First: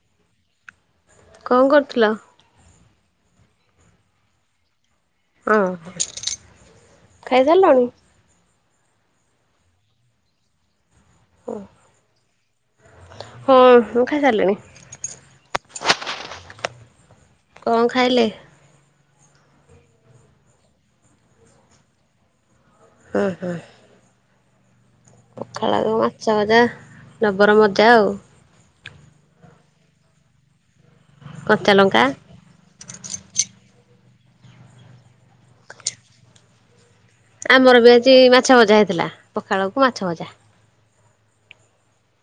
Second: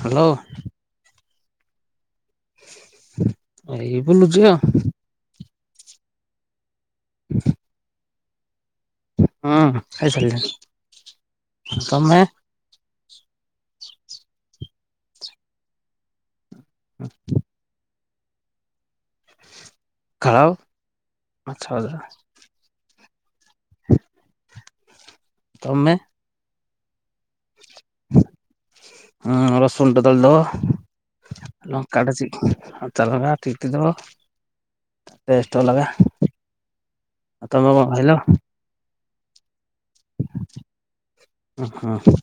Hello. କଣ କରୁଥିଲ? ଏଇ ବୁଲୁଛି ଆଉ। ଅଁ ଖାଇ ସାରିଲଣି? ଉଁ ଖାଇସାରିଲିଣି। ଆଉ ତମେ? ହଁ, ମୁଁ ଖାଇ ସାରିଲିଣି। ଉଁ। କଣ ଖାଇଲେ? ପଖାଳ, ମାଛ ଭଜା। ଉଁ ହୁଁ। ତମେ ପଖାଳକୁ ମାଛ ଭଜା, ଜବର ମଜା ଆଉ। ଅଁ ରସୁନ ଟେ ଦଳ ଦବ, ଲଙ୍କା ଟେ ଚିପ୍, କଞ୍ଚାଲଙ୍କା ଚିକ୍ ତିଲ, ଟେଷ୍ଟ ଅଲଗା। ଆଉ ତମେ ଆମର କଣ ବି ଖାଇଲ ଆଜି ମାଛ ଭଜା ହେଇଥିଲା। ପଖାଳକୁ ମାଛ ଭଜା। ଉଁ ହୁଁ।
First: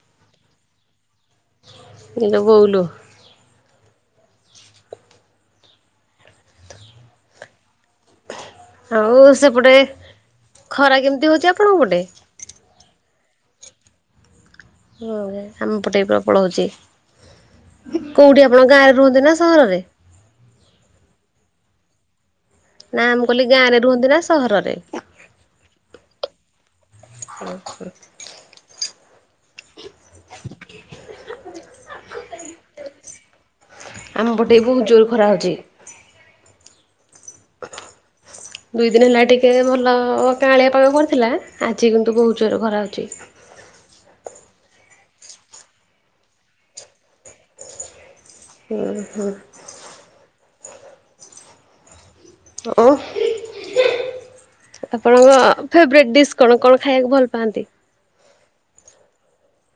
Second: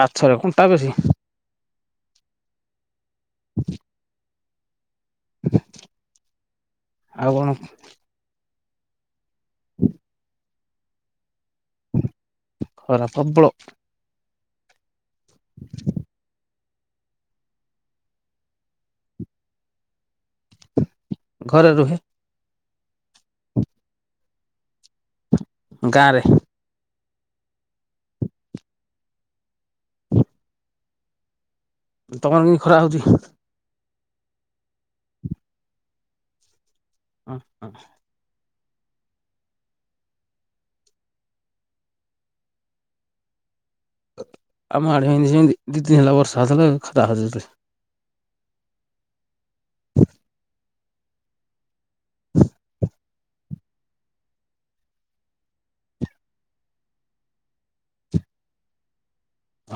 ମାଛରେ କଣ୍ଟା ବେଶି। ଇଲୋ ବୋଉ ଲୋ। ଆଉ କଣ? ଆଉ ସେପଟେ ଖରା କେମିତି ହଉଚି ଆପଣଙ୍କ ପଟେ? ଖରା ପବଳ। ହଁ ଭେ ଆମ ପଟେ ପ୍ରବଳ ହଉଚି। କୋଉଠି ଆପଣଙ୍କ ଗାଁରେ ରୁହନ୍ତି ନା, ସହରରେ? ଘରେ ରୁହେ। ନା, ମୁଁ କଇଲି ଗାଁରେ ରୁହନ୍ତି ନା ସହରରେ? ଗାଁରେ। ଉଁ ହୁଁ। [inaudible] ତମର ବି ଖରା ହଉଚି? ଆମ ପଟେ ବହୁତ ଜୋର ଖରା ହଉଚି। ହ, ହ। ଦୁଇ ଦିନ ହେଲା ଟିକେ ଭଲ ଅ କାଁଳିଆ ପାଗ କରିଥିଲା। ଆଜି କିନ୍ତୁ ବହୁତ ଜୋରରେଖରା ହଉଚି। ଆମ ଆଡେ ଏମିତି ସେମିତି ଦିଇ ଦିନ ହେଲା ବର୍ଷା ହେଉଥିଲା ଏବେ ଖରା ହଉଚି। [unintelligible] ହୁଁ ହୁଁ। ହ ଓ ଆପଣଙ୍କ ଫେବ୍ରାଇଟ୍ ଡିସ୍ କଣ। କଣ ଖାଇବାକୁ ଭଲ ପାଆନ୍ତି?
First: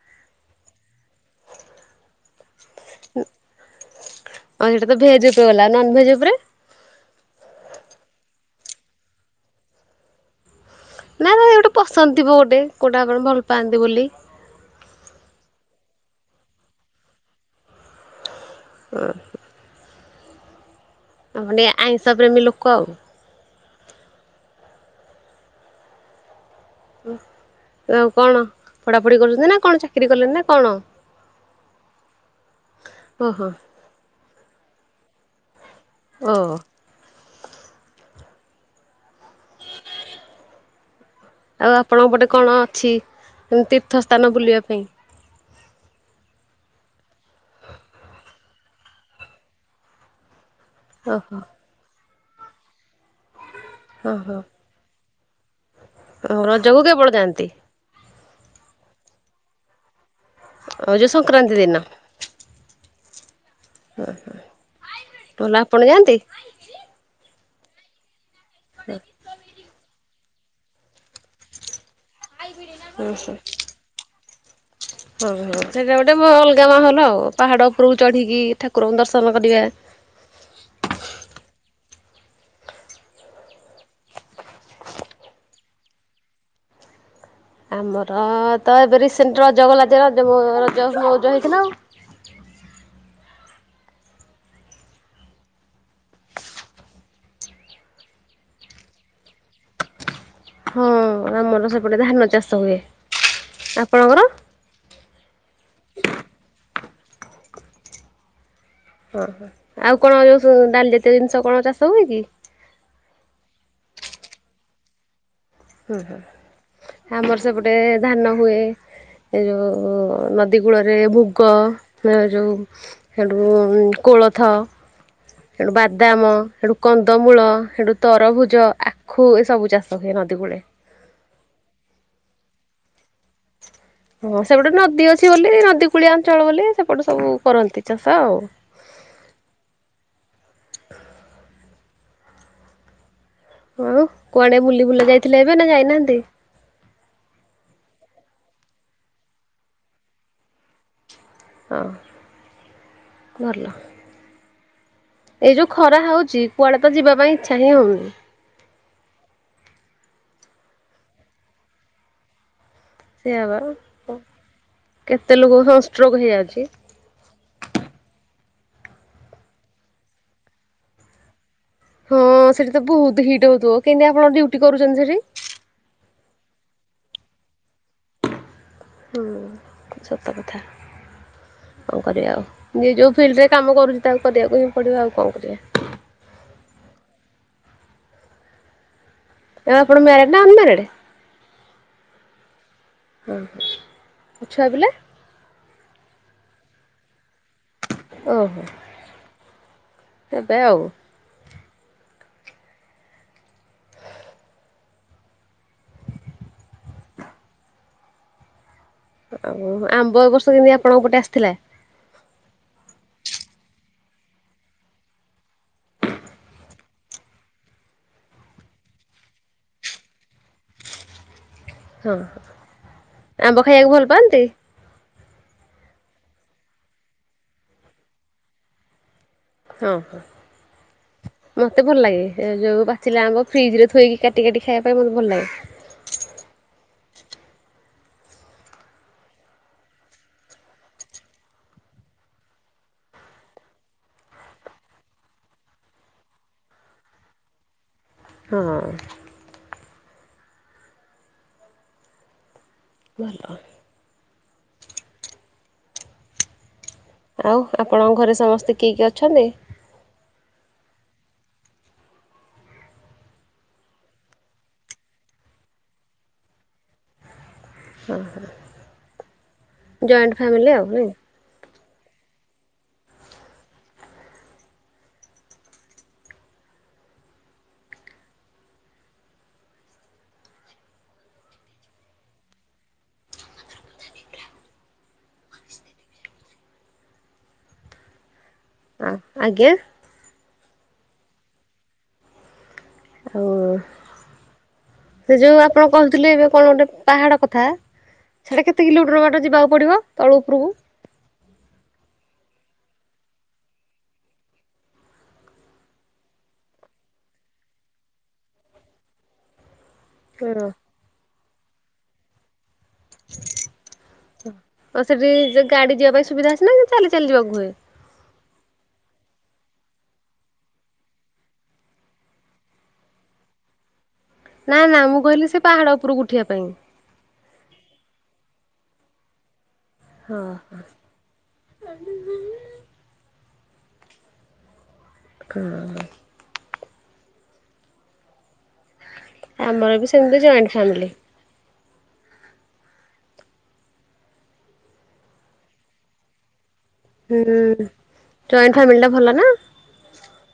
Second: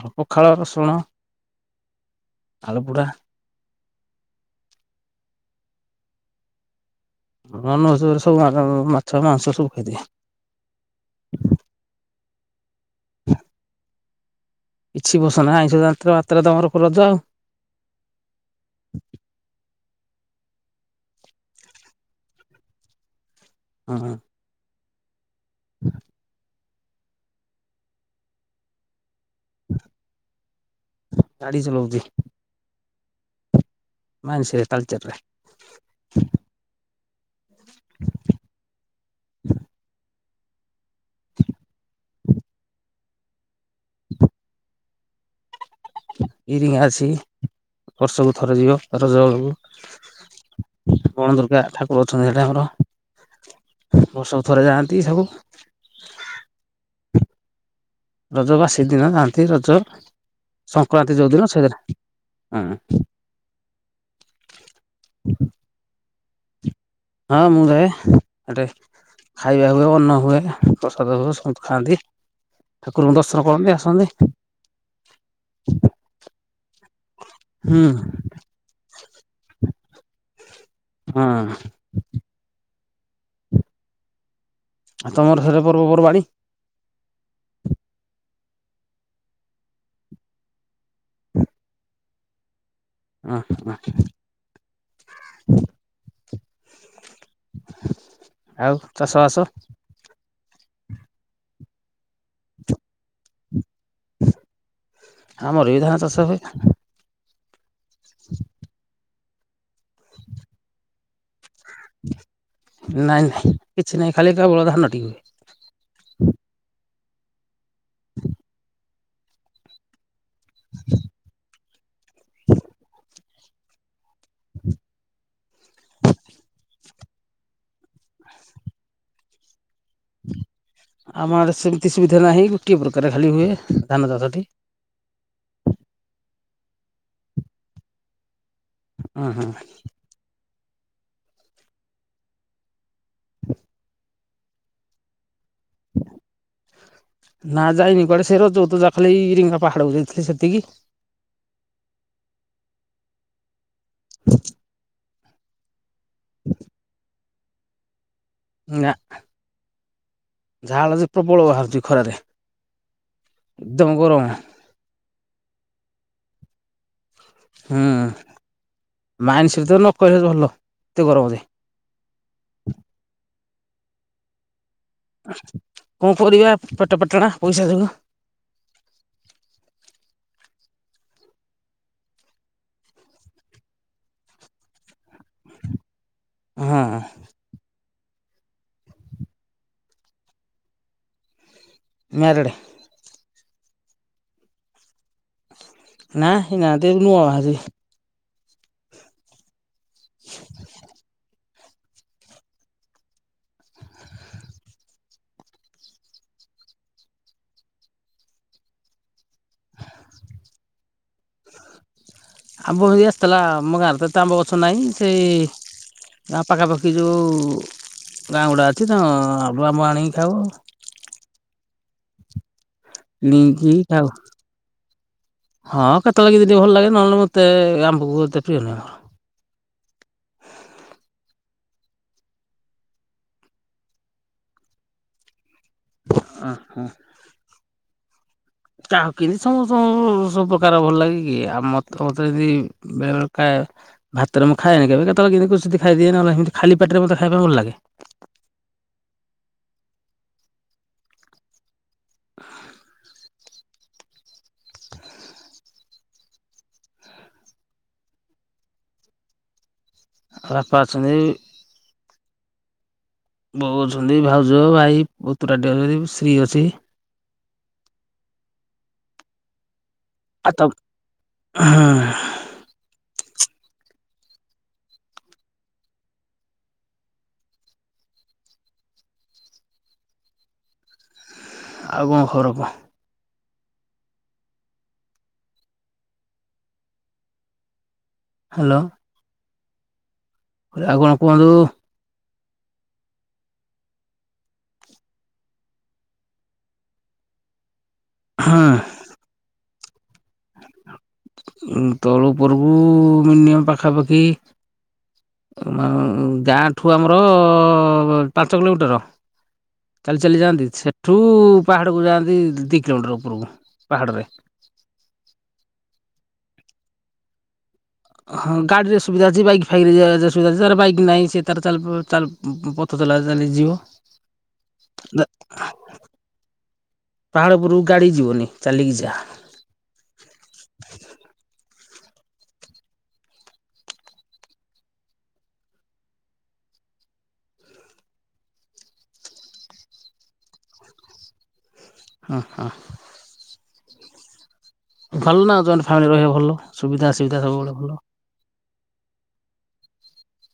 ହ ପଖାଳ ରସୁଣ। ଆଲୁ ପୋଡ଼ା। ଆଁ ସେଇଟା ତ ଭେଜ୍ ଉପରେ ଗଲା ଆଉ ନନଭେଜ୍ ଉପରେ? ହ ନନ [unintelligible] ମୁଁ ସବୁ ମାଛ ମାଂସ ସବୁ ଖାଇଦିଏ। ନା ନା ଏ ଗୋଟେ ପସନ୍ଦ ଥିବ ଗୋଟେ କେଉଁଟା ଆପଣ ଭଲ ପାଆନ୍ତି ବୋଲି? କିଛି ପସନ୍ଦ ନାଇଁ ଆଇଁଷ [unintelligible] ମାତ୍ରେ ତ ଆମର ରଜ ଆଉ। ଓହୋ। ହଁ ମାନେ ଆଇଁଷ ପ୍ରେମୀ ଲୋକ ଆଉ। ହଁ ହଁ। ଉଁ ଆଉ କଣ ପଢ଼ାପ୍ ପଢ଼ି କରୁଛନ୍ତି ନା, କଣ ଚାକିରି କଲେଣି, ନା କଣ ଗାଡି ଚଲଉଛି ଓହୋ। ମାଇଁସ୍ ରେ ତାଲଚେରରେ। ଓ। ହୁଁ ଆଉ ଆପଣଙ୍କ ପଟେ କଣ ଅଛି? ତୀର୍ଥସ୍ଥାନ ବୁଲିବା ପାଇଁ। ଇରିଙ୍ଗା ଅଛି ବର୍ଷକୁ ଥରେ ଯିବ ରଜ ବେଳକୁ। ବଣ ଦୁର୍ଗା ଠାକୁର ଅଛନ୍ତି ହେଇଠେ ଆମର। ଓହୋ ବର୍ଷକୁ ଥରେ ଯାଆନ୍ତି ସବୁ ରଜକୁ କେବଳ ଯାଆନ୍ତି? ରଜ ବାସି ଦିନ ଯାଆନ୍ତି ରଜ ସଂକ୍ରାନ୍ତି ଯୋଉ ଦିନ ସେଦିନ ହଁ। ଟୋଲ୍ ଆପଣ ଯାଆନ୍ତି? ହଁ ମୁଁ ଯାଏ ଏଠେ ଖାଇବା ହୁଏ ଅନ୍ନ ହୁଏ ପ୍ରସାଦ ହୁଏ ସମତେ ଖାଆନ୍ତି। ଠାକୁରଙ୍କୁ ଦର୍ଶନ କରନ୍ତି ଆସନ୍ତି। ଓହୋ ସେଇଟା ଗୋଟେ ମହଲ୍ ଗାଁ ମହଲ ଆଉ ପାହାଡ ହୁଁ ଉପରକୁ ଚଢିକି ଠାକୁରଙ୍କୁ ଦର୍ଶନ କରିବା। ହ ଆଉ ତମର ହେରେ ପର୍ବପର୍ବାଣୀ? ଆମର ତ ଏବେ ରିସେଣ୍ଟେ ରଜ ଗଲା ଯେ ରଜ ମୋ ରଜ ମୋଉଜ ହେଇଥିଲା ଆଉ। ଉଁ ହୁଁ [unintelligible] ଆଉ ଚାଷ ବାସ? ହଁ ଆମର ସେପଟେ ଧାନ ଚାଷ ହୁଏ ଆ ଆମର ବି ଧାନ ଚାଷ ହୁଏ। ହ ଓହୋ ଆଉ କଣ ଯୋଉ ସବୁ ଡାଲି ଜାତୀୟ ଜିନିଷ କଣ ଚା ନାଇଁ ନାଇଁ କିଛି ନାଇଁ ଖାଲି କେବଳ ଧାନ ଟି ହୁଏ। ହୁଁ ହୁଁ ଆମର ସେପଟେ ଧାନ ହୁଏ ଏ ଯୋଉ ନ ଦି କୂଳରେ ମୁଗ ଯୋଉ ହେଠୁ କୋଳଥ। ହେଠୁ ବାଦାମ ହେଠୁ କନ୍ଦମୂଳ ହେଠୁ ତରଭୁଜ ଆଖୁ ଏ ସବୁ ଚାଷ ହୁଏ। ନଦୀ କୂଳେ। ଆମ ଆଡେ ସେମିତି ସୁବିଧା ନାହିଁ ଗୋଟିଏ ପ୍ର ହଁ ସେ ଗୋଟେ ନଦୀ ଅଛି ବୋଲି ନଦୀ କୂଳିଆ ଅଞ୍ଚଳ ବୋଲି ସେପଟ ସବୁ କରନ୍ତି ଚାଷ ଆଉ। ଅଁ ହଁ। ଆଉ କୁଆଡେ ବୁଲି ବୁଲା ଯାଇଥିଲେ ଏବେ ନା ଯାଇନାହାନ୍ତି? ଯେ ରଜ କୁ ଯା ଯାଇଥିଲି ଇରିଙ୍ଗା ପାହାଡକୁ ଯାଇଥିଲି ସେତିକି। ଆଁ ଭଲ। [inaudible] ଏଯୋଉ ଖରା ହଉଛି କୁଆଡେ ତ ଯିବା ପାଇଁ ଇଚ୍ଛା ହିଁ ହଉନି। ନା ଝାଳ ଯେ ପ୍ରବଳ ବାହାରୁଛି ଖରାରେ। ସେଇଆ ବା ଏକଦମ ଗରମ କେତେ ଲୋକଙ୍କୁ ସଂଷ୍ଟ୍ରୋକ୍ ହେଇଯାଉଛି। ହୁଁ ମାଇନ୍ସରେ ତ ନ କହିଲେ ଭଲ ଏତେ ଗରମ ଯେ। ହଁ ସେଠି ତ ବହୁତ ହିଟ୍ ହୋଉଥିବ କେନ୍ତି ଆପଣ ଡ୍ୟୁଟି କରୁଛନ୍ତି ସେଠି। ପରିବା ପେଟପେଟଣା ପଇସା ଯୋଗୁ। ହୁଁ ସତ କଥା। କଣ କରିବା ଆଉ ଯିଏ ଯୋଉ ଫିଲ୍ଡରେ କାମ କରୁଛି ତାକୁ କରିବାକୁ ହଁ ପଡିବ ଆଉ କଣ କରିବା। ହଁ। ଆଉ ଆପଣ ମ୍ୟାରେଡ୍ ନା ଅନ ମ୍ୟାରେଡ୍? ମ୍ୟାରେଡ୍। ଛୁଆପିଲା? ନା ହେଇ ନାହାନ୍ତି ନୂଆ ବାହା ହେଇଚି। ଓଃ ଏବେ ଆଉ। [inaudible] ଆଉ ଆମ୍ବ ଏ ବର୍ଷ ଆପଣଙ୍କ ପଟେ ଆସିଥିଲା? ଆମ୍ବ ଯୋଉ ଆସିଥିଲା ଆମ ଗାଁରେ ତ ଏତେ ଆମ୍ବ ଗଛ ନାହିଁ ସେ ଗାଁ ପାଖାପାଖି ଯୋଉ ଗାଁ ଗୁଡ଼ା ଅଛି ତ ତାକୁ ଆମ୍ୱ ଆଣିକି ଖାଉ। ହଁ ହଁ ଆମ୍ବ କିଣିକି ଖାଇବାକୁ ଖାଉ ଭଲ ପାଆନ୍ତି। ହଁ କେତେବେଳେ କେମିତି ଯଦି ଭଲ ଲାଗେ ନହେଲେ ମତେ ଆମ୍ବକୁ ଏତେ ପ୍ରିୟ ନୁହଁ। ହଁ ହଁ। ମତେ ଭଲ ଲାଗେ ଯୋଉ ପାଚିଲା ଆମ୍ୱ ଫ୍ରିଜରେ ଥୋଇକି କାଟି କାଟି ଖାଇବାପାଇଁ ମତେ ଭଲ ଲାଗେ। ଓ ହୋ। କାହାକୁ କେମିତି ସମସ୍ତଙ୍କୁ ସବୁ ପ୍ରକାର ଭଲ ଲାଗେ କି ଆଉ ମତେ ମତେ ଯଦି ବେଳ କାଏ ଭାତରେ ମୁଁ ଖାଏନି କେବେ କେତେବେଳେ କେମତିି କୋଚିତି ଖାଇଦିଏ ନହେଲେ ସେମିତି ଖାଲି ପାଟିରେ ମତେ ଖାଇବା ପାଇଁ ଭଲ ଲାଗେ। ହଁ। ଭଲ। ଆଉ ଆପଣଙ୍କ ଘରେ ସମସ୍ତେ କିଏ କିଏ ଅଛନ୍ତି? ବାପା ଅଛନ୍ତି। ବୋଉ ଅଛନ୍ତି ଭାଉଜ ଭାଇ ପୁତରାଟେ ଅଛି ସ୍ତ୍ରୀ ଅଛି। ଓ ହୋ। ଜଏଣ୍ଟ ଫ୍ୟାମିଲି ଆଉ ନାଇଁ। ହଁ ହଁ। ଆଉ କଣ ଖବର କଣ କୁହ? ହ୍ୟାଲୋ। ଆ ଆଜ୍ଞା। ଆଉ କଣ କୁହନ୍ତୁ? ଆଉ ସେ ଯୋଉ ଆପଣ କହୁଥିଲେ ଏବେ କଣ ଗୋଟେ ପାହାଡ କଥା। ସେଇଟା କେତେ କିଲୋମିଟର ଯିବାକୁ ପଡିବ? ତଳୁ ଉପରକୁ? ତଳୁ ଉପରକୁୁ ମିନିି ମମ୍ ପାଖାପାଖି ଅ ଗାଁଠୁ ଆମର ଅ ପାଞ୍ଚ କିଲୋମିଟର। ଚାଲି ଚାଲି ହଁ ଯାଆନ୍ତି ସେଠୁ ପାହାଡକୁ ଯାଆନ୍ତି ଦି ଦି କିଲୋମିଟର ଉପରକୁ ପାହାଡ଼ରେ। ଆଉ ସେଠି ଗାଡି ଯିବା ପାଇଁ ସୁବିଧା ଅଛି ନା ଚାଲି ଚାଲି ଯିବାକୁ ହୁଏ? ହଁ ଗାଡିର ସୁବିଧା ଅଛି ବାଇକ୍ ଫାଇକ ଏ ସୁବିଧା ଅଛି ଯାର ବାଇକ ନାହିଁ ସେ ତାର ଚାଲି ପ ଚଲା ଚାଲି ଯିବ। ନା ନା ମୁଁ କହିଲି ସେ ପାହାଡ ଉପରକୁ ଉଠିବା ପାଇଁ। ଗାଡି ଯିବନି ଚାଲିକି ଯାଆ। ହଁ ହୁଁ ହୁଁ। କ ଆମର ବି ସେମିତି ଜଏଣ୍ଟ ଫ୍ୟାମିଲି। ହଁ ହଁ। ଭଲ ନା ଜଏଣ୍ଟ ଫ୍ୟାମିଲି ରହିବ ଭଲ ସୁବିଧା ଅସୁବିଧା ସବୁବେଳେ ହୁଁ। ଭଲ। ଜଏଣ୍ଟ ଫ୍ୟାମିଲି ଟା ଭଲ ନା।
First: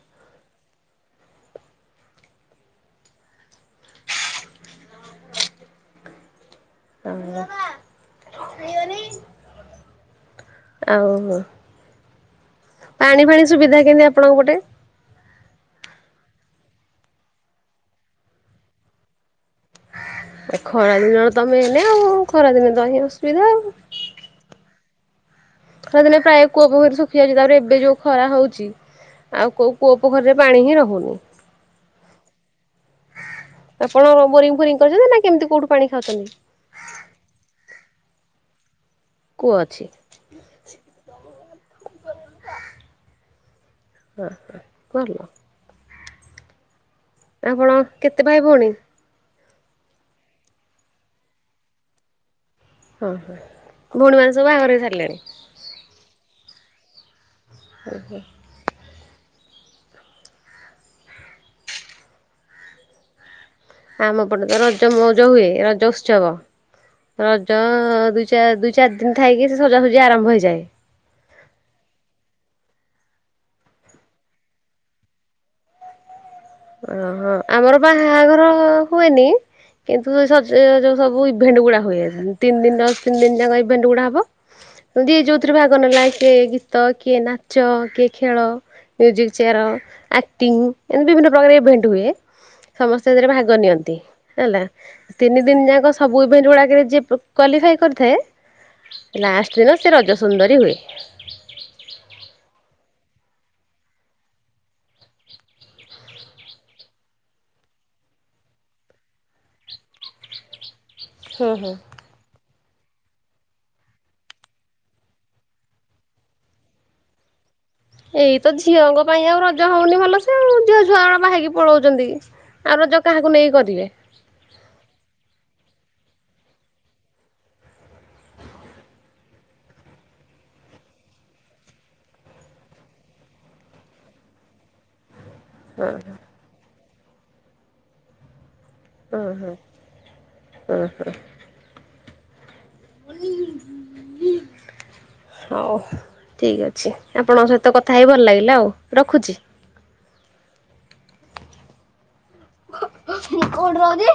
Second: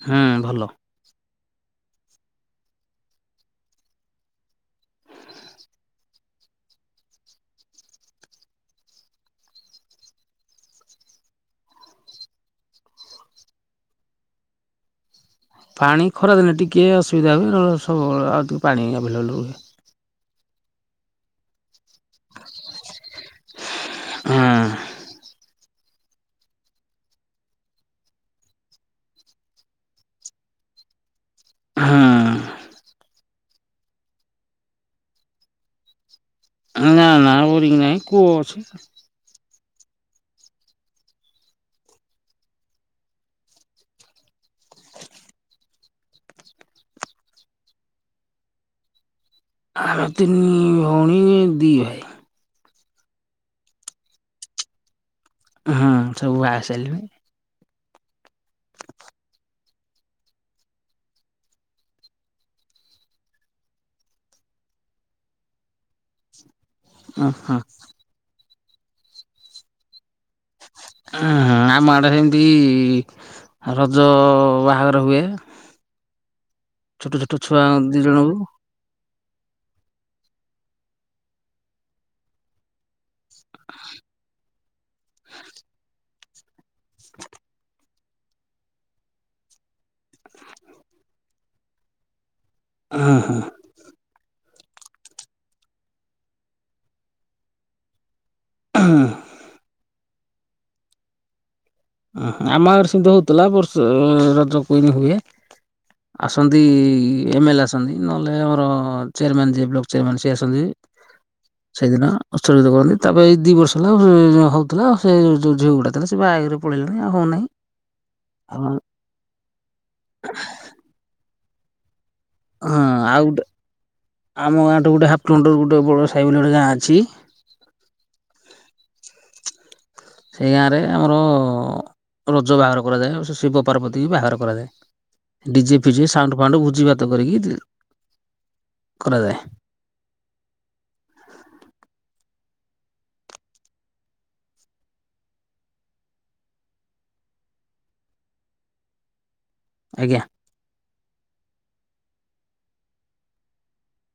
ହଁ ଭଲ। ହଁ ହଁ। ଆଉ ଉ ପାଣି ଫାଣି ସୁବିଧା କେମିତି ଆପଣଙ୍କ ପଟେ? ପାଣି ଖରାଦିନେ ଟିକେ ଅସୁବିଧା ହୁଏ ନ ହେଲେ ସବୁବେଳେ ଆଉ ତ ପାଣି ଆଭେଲେବୁଲ୍‌ ହୁଏ। ଆ ଖରା ଦିନ ତ ମେନ୍‌ ଆଉ ଖରା ଦିନେ ତ ଏଇ ଅସୁବିଧା ଆଉ। ହଁ । ଖରା ଦିନେ ପ୍ରାୟ କୂଅ ପୋଖରୀ ଶୁଖି ଯାଉଛି ତାପରେ ଏବେ ଯୋଉ ଖରା ହଉଛି। ଆଉ କୋଉ କୂଅ ପୋଖରୀରେ ପାଣି ହିଁ ରହୁନି। ହଁ । ଆପଣଙ୍କ ର ବୋରିଙ୍ଗ ଫୋରିଂ କରିଛନ୍ତି ନା କେମିତି କୋଉଠୁ ପାଣି ଖାଉଛନ୍ତି। ହୁଁ ନାଁ ନାଁ ବୋରିଂ ନାଇ କୂଅ ଅଛି। କୂଅ ଅଛି [inaudible] ହଁ ଭଲ ଆପଣ କେତେ ଭାଇ ଭଉଣୀ? ଆ ତିନି ଭଉଣୀ ଦିଇ ଭାଈ। ହଁ ହଁ ଭଉଣୀ ମାନେ ସବୁ ବାହାଘର ହେଇ ସାରିଲେଣି? ହଁ ଅଁ ସବୁ ବାହାହେଇ ସାଇଲେଣି? ଓ ହୋଅ। ଆମ ପଟେ ତ ରଜ ମୌଜ ହୁଏ ରଜ ଉତ୍ସବ। ହଁ ରଜ ହଁ ଅ ଅ ଦୁଇ ଚା ଚାର୍ ଦୁଇ ଚାରି ଦିନ୍‌ ଥାଇକି ସଜାସଜି ଆରମ୍ଭ ହେଇଯାଏ। ଆଁ ହାଁ ଆମ ଆଡ଼େ ସେମିତି ଇ ଇ ରଜ ଅ ଅ ବାହାଘର ହୁଏ। [unintelligible] ଓ ଛୋଟ ହୋ ଛୋଟ ଛୁଆ ଆମର ଦି ବାହା ଜଣଙ୍କୁ। ଘର ହୁଏନି କିନ୍ତୁ ଯୋଉ ସବୁ ଇଭେଣ୍ଟ ଗୁଡା ହୁଏ ତିନି ଦିନ ତିନ୍‌ ଦିନ ଯାକ ଇଭେଣ୍ଟ ଗୁଡା ହବ ଯେମିତି ଯୋଉଥିରେ ଭାଗ ନେଲା କିଏ କି ତ କିଏ ନାଚ କିଏ ଖେଳ ମିଉଜିକ୍ ଚିଆର ଆକ୍ଟିଙ୍ଗି ଏମିତି ବିଭିନ୍ନ ପ୍ରାୟ ଇଭେଣ୍ଟ ହୁଏ ସମସ୍ତେ ହଁ ସେଥିରେ ହଁ ଭାଗ ନିଅନ୍ତି। ହେଲା ତିନି ଦିନ ଯାଙ୍କ ସବୁ ଇଭେଣ୍ଟ ଗୁଡାକରେ ଯେ କ୍ୱାଲିଫାଏ କରିଥାଏ। ଲାଷ୍ଟ ଦୀନ ସେ ରଜ ସୁନ୍ଦରୀ ହୁଏ। ଏମିତି ହଉଥିଲା ବର୍ଷେ ଏ ଏ ରଜ କୁଇନ୍‌ ହୁଏ। ଆସନ୍ତି ଏମଏଲ୍‌ ଆସନ୍ତି ନହେଲେ ଆମର ର ର ଚେୟାରମ୍ୟାନ୍ ଯିଏ ବ୍ଲକ୍ ଚାରୀମାନେ ‌ସିଏ ଆସନ୍ତି। ହୁଁ ହୁଁ। ସେଇଦୀନ ଉତ୍ସର୍ଗିତ କରନ୍ତି ତାପରେ ଏଇ ଦି ବର୍ଷ ହେଲା ଉ ଉ ହଉଥିଲା ସେ ଯୋଉ ଝିଅଗୁଡ଼ା ଥିଲେ ସେ ବାହା ହେଇଗଲେ। ପଳେଇ ଲେଣି ଆଉ ହୋଉନାହିଁ। ଏଇତ ଝିଅଙ୍କ ପାଇଁ ଆଉ ରଜ ହଉନି ଭଲ ସେ ଝିଅ ଝୁଆ ବାହାହେଇକି ପଳୋଉଚନ୍ତି। ହଁ ଆଉ ଗୋଟେ ଏ ଆମ ଗାଁ ଠୁଁ ଗୋଟେ ହାପ୍କିଲୋମିଟର ରୁ। ବୋଉଳ ସାହି ବୋଲି ଗୋଟେ ଗାଁ ଅଛି। ସେଇ ଗାଁରେ ଆମର ର ଅ ରଜ ବାହାଘର କରାଯାଏ ଆଉ ସେ ଶିବ ପାର୍ବତୀ କି ବି ବାହାଘର କରାଯାଏ। ଡିଜେ ଫିଜେ ସାଉଣ୍ଡ ଫାଉଣ୍ଡ ଭୋଜୀ ଭାତ କରିକି ଇ ଇ ଓ ହୋ ଓ ହୋ। [inaudible] ହଉ ଠିକ ଅଛି ଆପଣଙ୍କ ସହିତ କଥା ହେଇ ଭଲ ଲାଗିଲା ଆଉ ରଖୁଛି। ଆଜ୍ଞା। ମୁଁ କୋଉଠି ରହୁଛି।